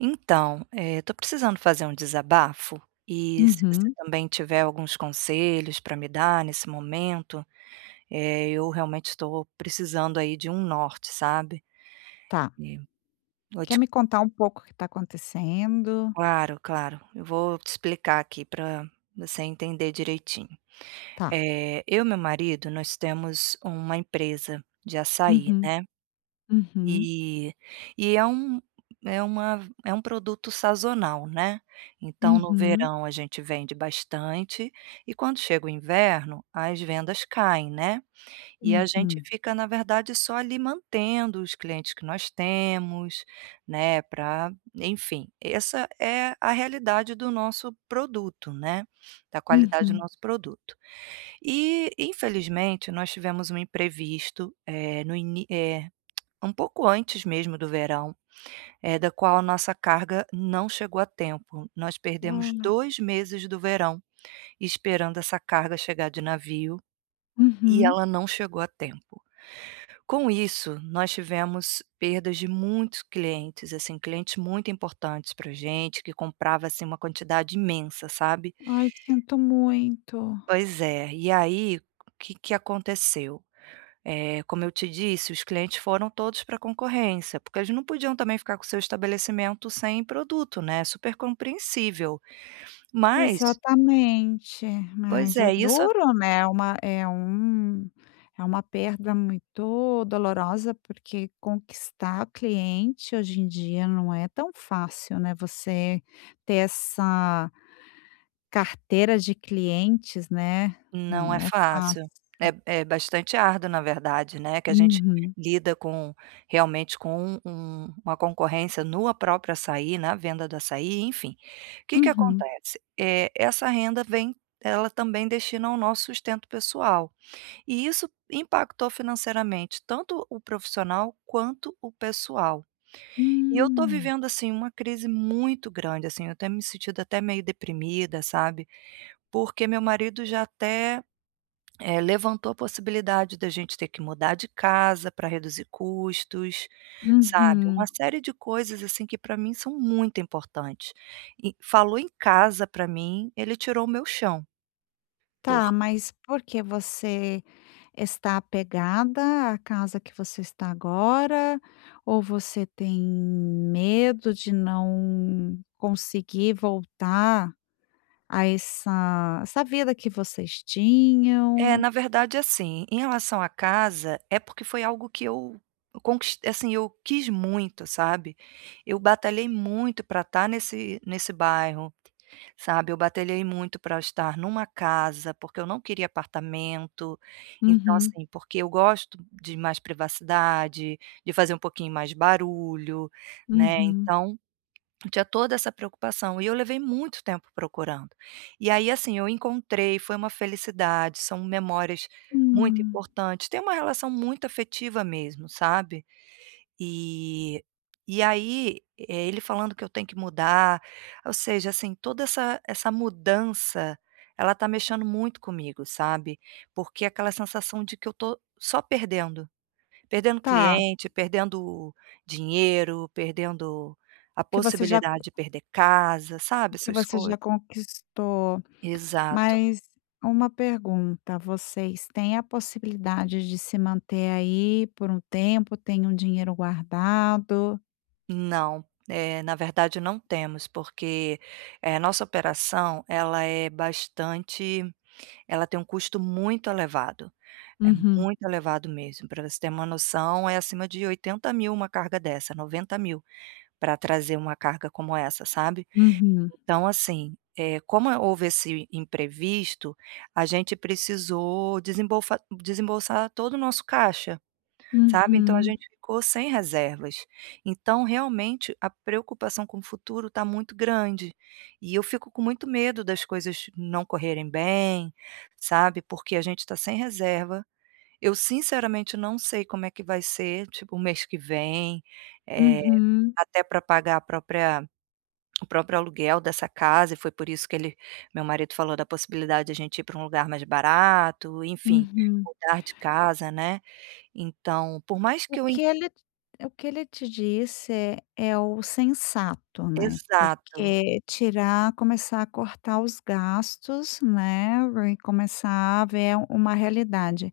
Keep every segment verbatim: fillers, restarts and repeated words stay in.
Então, estou precisando fazer um desabafo e se você Uhum. também tiver alguns conselhos para me dar nesse momento, eh, eu realmente estou precisando aí de um norte, sabe. Tá. E vou Quer te me contar um pouco o que está acontecendo? claro, claro, eu vou te explicar aqui para você entender direitinho. Tá. Eh, eu e meu marido, nós temos uma empresa de açaí, Uhum, né. uhum, E e é um é uma é um produto sazonal, né, então no uhum, verão a gente vende bastante e quando chega o inverno as vendas caem, né, e a gente uhum, fica na verdade só ali mantendo os clientes que nós temos, né, Para enfim, essa é a realidade do nosso produto, né, da qualidade do uhum, nosso produto. E infelizmente nós tivemos um imprevisto, eh, no ini eh um pouco antes mesmo do verão, eh, da qual a nossa carga não chegou a tempo. Nós perdemos Ah. dois meses do verão esperando essa carga chegar de navio e Uhum. ela não chegou a tempo. Com isso, nós tivemos perdas de muitos clientes, assim, clientes muito importantes para gente, que comprava, assim, uma quantidade imensa, sabe. Ai, sinto muito. Pois é, e aí, o que que aconteceu? Eh, como eu te disse, os clientes foram todos para a concorrência, porque eles não podiam também ficar com o seu estabelecimento sem produto, né, é super compreensível. Mas, Exatamente, pois mas é é, isso a- duro, né, é uma é um é uma perda muito dolorosa, porque conquistar o cliente hoje em dia não é tão fácil, né, você ter essa Carteira de clientes, né, não não é é fácil. fácil. É é bastante árduo, na verdade, né, que a gente Uhum, lida com realmente com um um, uma concorrência no próprio açaí, na venda do açaí, enfim. O que que uhum. acontece? Eh, essa renda vem ela também destina ao nosso sustento pessoal. E isso impactou financeiramente tanto o profissional quanto o pessoal. E eu tô Hum, vivendo, assim, uma crise muito grande, assim, eu tenho me sentido até meio deprimida, sabe, porque meu marido já até, eh, levantou a possibilidade da gente ter que mudar de casa para reduzir custos, sabe, uma uhum. série de coisas, assim, que para mim são muito importantes. E falou em casa para mim, ele tirou o meu chão. Por Tá, mas porque você está apegada à casa que você está agora, ou você tem medo de não conseguir voltar a essa essa vida que vocês É, tinham? na verdade, assim, em relação à casa, é porque foi algo que eu conquistei, assim, eu quis muito, sabe. Eu batalhei muito para estar nesse nesse bairro, sabe. Eu batalhei muito para estar numa casa, porque eu não queria apartamento. Então, Uhum, assim, porque eu gosto de mais privacidade, de fazer um pouquinho mais barulho, né, uhum. então eu Tinha toda essa preocupação e eu levei muito tempo procurando. E aí, assim, eu encontrei, foi uma felicidade, são memórias muito Hum, importantes, tem uma relação muito afetiva mesmo, sabe. E e aí, eh, ele falando que eu tenho que mudar, ou seja, assim, toda essa essa mudança, ela tá mexendo muito comigo, sabe. Porque aquela sensação de que eu tô só perdendo. Perdendo tá, cliente, perdendo dinheiro, perdendo a que você já possibilidade de perder casa, sabe, que essas você já coisas. conquistou. Exato. Mas uma pergunta, vocês têm a possibilidade de se manter aí por um tempo, tem um dinheiro guardado? Não, eh, na verdade não temos, porque, eh, nossa operação ela é bastante ela tem um custo muito elevado, é Uhum, muito elevado mesmo. Para você ter uma noção, é acima de oitenta mil uma carga dessa, noventa mil para trazer uma carga como essa, sabe. uhum, Então assim, eh, como houve esse imprevisto, a gente precisou desembolfa desembolsar todo o nosso caixa, sabe, então a uhum, gente ficou sem reservas. Então realmente a preocupação com o futuro está muito grande, e eu fico com muito medo das coisas não correrem bem, sabe, porque a gente está sem reserva. Eu sinceramente não sei como é que vai ser, tipo, o mês que vem, eh, uhum, até para pagar a própria o próprio aluguel dessa casa, e foi por isso que ele meu marido falou da possibilidade de a gente ir para um lugar mais barato, enfim, uhum. mudar de casa, né. Então, por mais O que eu en que ele o que ele te disse é é o sensato, né, exato. porque tirar começar a cortar os gastos, né, e começar a ver uma realidade.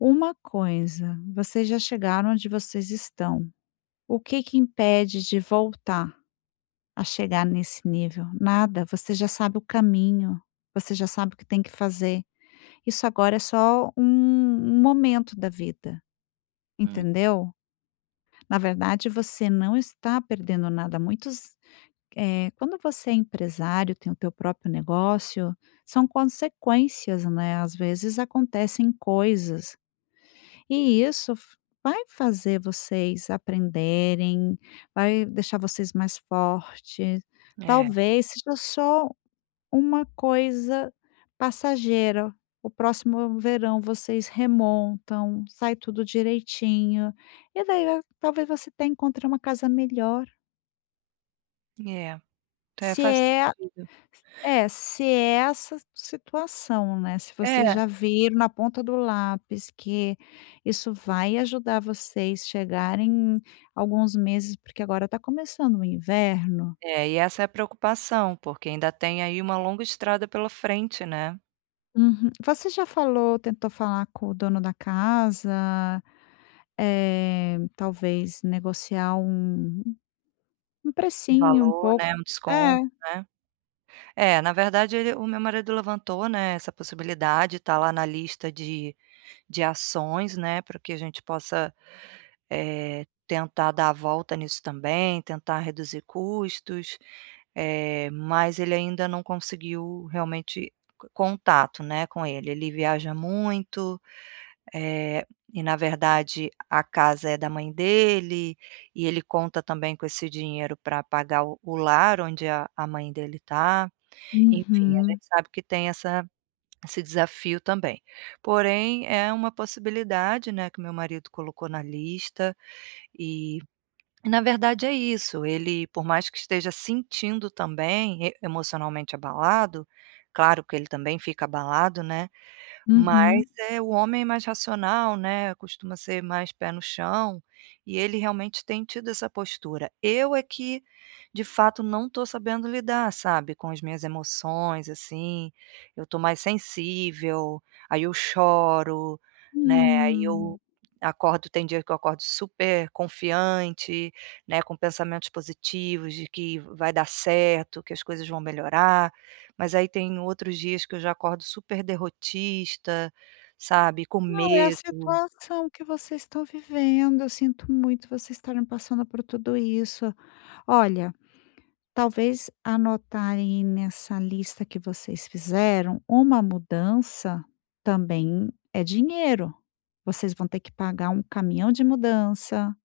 Uma coisa, vocês já chegaram onde vocês estão. O que que impede de voltar a chegar nesse nível? Nada, você já sabe o caminho, você já sabe o que tem que fazer. Isso agora é só um um momento da vida, Hum. entendeu? Na verdade, você não está perdendo nada. Muitos, eh, quando você é empresário, tem o teu próprio negócio, são consequências, né, às vezes acontecem coisas. E isso f Vai fazer vocês aprenderem, vai deixar vocês mais fortes. É, é. Talvez seja só uma coisa passageira. O próximo verão vocês remontam, sai tudo direitinho, e daí eh, talvez você até encontre uma casa melhor. então É, Se faz é sentido. É, se é essa situação, né, se você É, já vir na ponta do lápis que isso vai ajudar vocês chegarem alguns meses, porque agora está começando o inverno. é, e essa é a preocupação, porque ainda tem aí uma longa estrada pela frente, né. Uhum. Você já falou Tentou falar com o dono da casa, eh, talvez negociar um um Um precinho um valor, pouco né, um desconto, é. né. É, na verdade ele o meu marido levantou, né, essa possibilidade, tá lá na lista de de ações, né, para que a gente possa, eh, tentar dar a volta nisso também, tentar reduzir custos, eh, mas ele ainda não conseguiu realmente co contato, né, com ele. Ele viaja muito, eh, e na verdade a casa é da mãe dele, e ele conta também com esse dinheiro para pagar o o lar onde a a mãe dele está. Enfim, a Uhum, gente sabe que tem essa esse desafio também. Porém, é uma possibilidade, né, que meu marido colocou na lista, e e na verdade é isso. Ele, por mais que esteja sentindo também, e emocionalmente abalado, claro que ele também fica abalado, né, mas, uhum. é, o homem é mais racional, né, costuma ser mais pé no chão, e ele realmente tem tido essa postura. Eu é que, de fato, não estou sabendo lidar, sabe, com as minhas emoções, assim, eu estou mais sensível, aí eu choro, né, aí eu Hum. acordo tem dia que eu acordo super confiante, né, com pensamentos positivos de que vai dar certo, que as coisas vão melhorar, mas aí tem outros dias que eu já acordo super derrotista, sabe, com Não, é a medo. situação que vocês estão vivendo, eu sinto muito vocês estarem passando por tudo isso. Olha, talvez anotarem nessa lista que vocês fizeram, uma mudança também é dinheiro. Vocês vão ter que pagar um caminhão de mudança,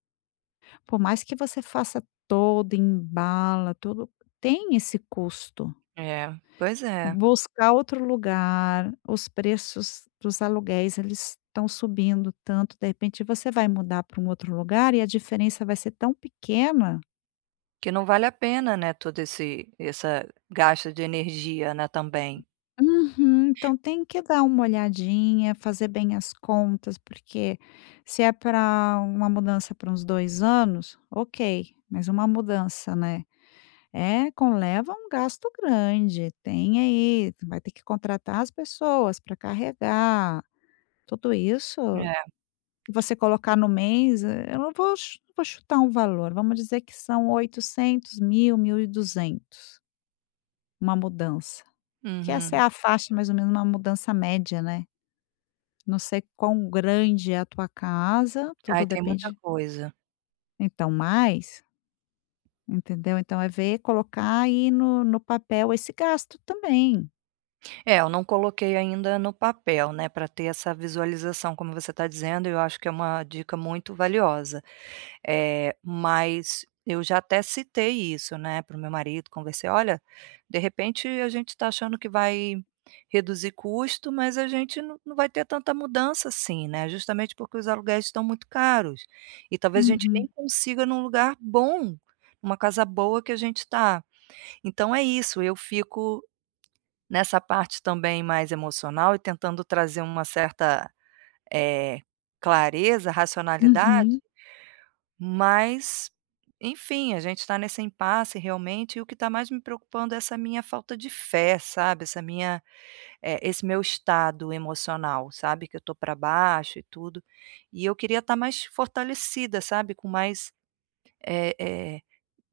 por mais que você faça todo, embala, tudo, tem esse custo. É, pois é, Buscar outro lugar, os preços dos aluguéis, eles estão subindo tanto, de repente você vai mudar para um outro lugar e a diferença vai ser tão pequena. que não vale a pena, né, todo esse essa gasto de energia, né, também. Uhum, então tem que dar uma olhadinha, fazer bem as contas, porque se é para uma mudança para uns dois anos, ok, mas uma mudança, né, eh, conleva um gasto grande, tem aí, vai ter que contratar as pessoas para carregar, tudo isso. É, Você colocar no mês, eh, eu não vou chu não vou chutar um valor, vamos dizer que são oitocentos mil, mil e duzentos. Uma mudança, que essa é uhum. a faixa mais ou menos uma mudança média, né. Não sei quão grande é a tua casa, Ai, tudo tem muita depende, coisa. então mais, entendeu. Então é ver, colocar aí no no papel esse gasto também. É, eu não coloquei ainda no papel, né, Para ter essa visualização, como você está dizendo. Eu acho que é uma dica muito valiosa. Eh, mas eu já até citei isso, né, para o meu marido, conversei: "Olha, de repente a gente está achando que vai reduzir custo, mas a gente não não vai ter tanta mudança assim, né, justamente porque os aluguéis estão muito caros, e talvez a gente nem Uhum, consiga num lugar bom, uma casa boa que a gente está." Então é isso, eu fico nessa parte também mais emocional e tentando trazer uma certa, eh, clareza, racionalidade, uhum, mas, enfim, a gente está nesse impasse realmente, e o que está mais me preocupando é essa minha falta de fé, sabe, essa minha eh, esse meu estado emocional, sabe, que eu estou para baixo e tudo. E eu queria estar mais fortalecida, sabe, com mais, eh eh,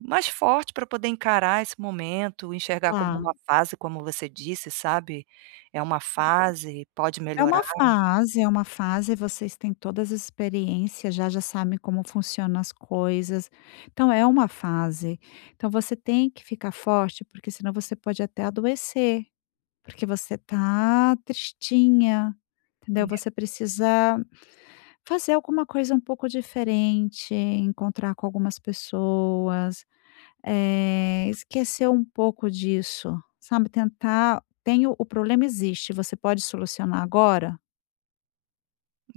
mais forte para poder encarar esse momento, enxergar como tá. uma fase, como você disse, sabe, é uma fase, pode É melhorar. uma fase, é uma fase, vocês têm todas as experiências, já já sabem como funcionam as coisas. Então é uma fase. Então você tem que ficar forte, porque senão você pode até adoecer, porque você tá tristinha, entendeu? Você precisa fazer alguma coisa um pouco diferente, encontrar com algumas pessoas, eh, esquecer um pouco disso, sabe? Tentar, tem o o problema existe, você pode solucionar agora?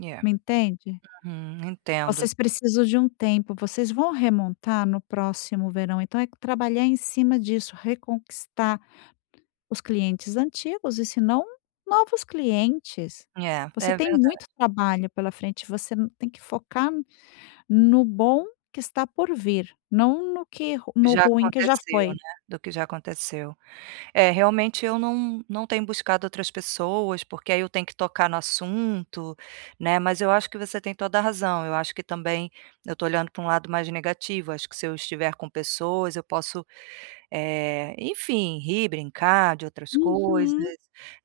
É, é. Me entende? Uhum, entendo. Vocês precisam de um tempo, vocês vão remontar no próximo verão, então é trabalhar em cima disso, reconquistar os clientes antigos e se não, novos clientes. É, Você é tem verdade. muito trabalho pela frente, você n tem que focar no bom que está por vir, não no que ru- Que no Já ruim que já aconteceu, né, foi. do que já aconteceu. É, realmente eu não não tenho buscado outras pessoas, porque aí eu tenho que tocar no assunto, né, mas eu acho que você tem toda a razão. Eu acho que também eu estou olhando para um lado mais negativo, acho que se eu estiver com pessoas eu posso, eh, enfim, rir, brincar de outras coisas, Uhum,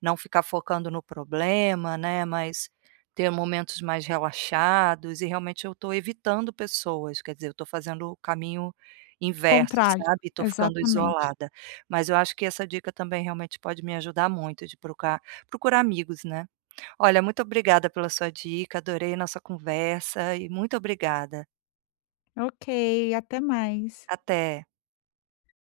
não ficar focando no problema, né, mas ter momentos mais relaxados, e realmente eu estou evitando pessoas, quer dizer, eu estou fazendo o caminho inverso, contrário, sabe, estou ficando exatamente. isolada. Mas eu acho que essa dica também realmente pode me ajudar muito, de procurar procurar amigos, né. Olha, muito obrigada pela sua dica, adorei nossa conversa e muito obrigada. Ok, até mais. Até.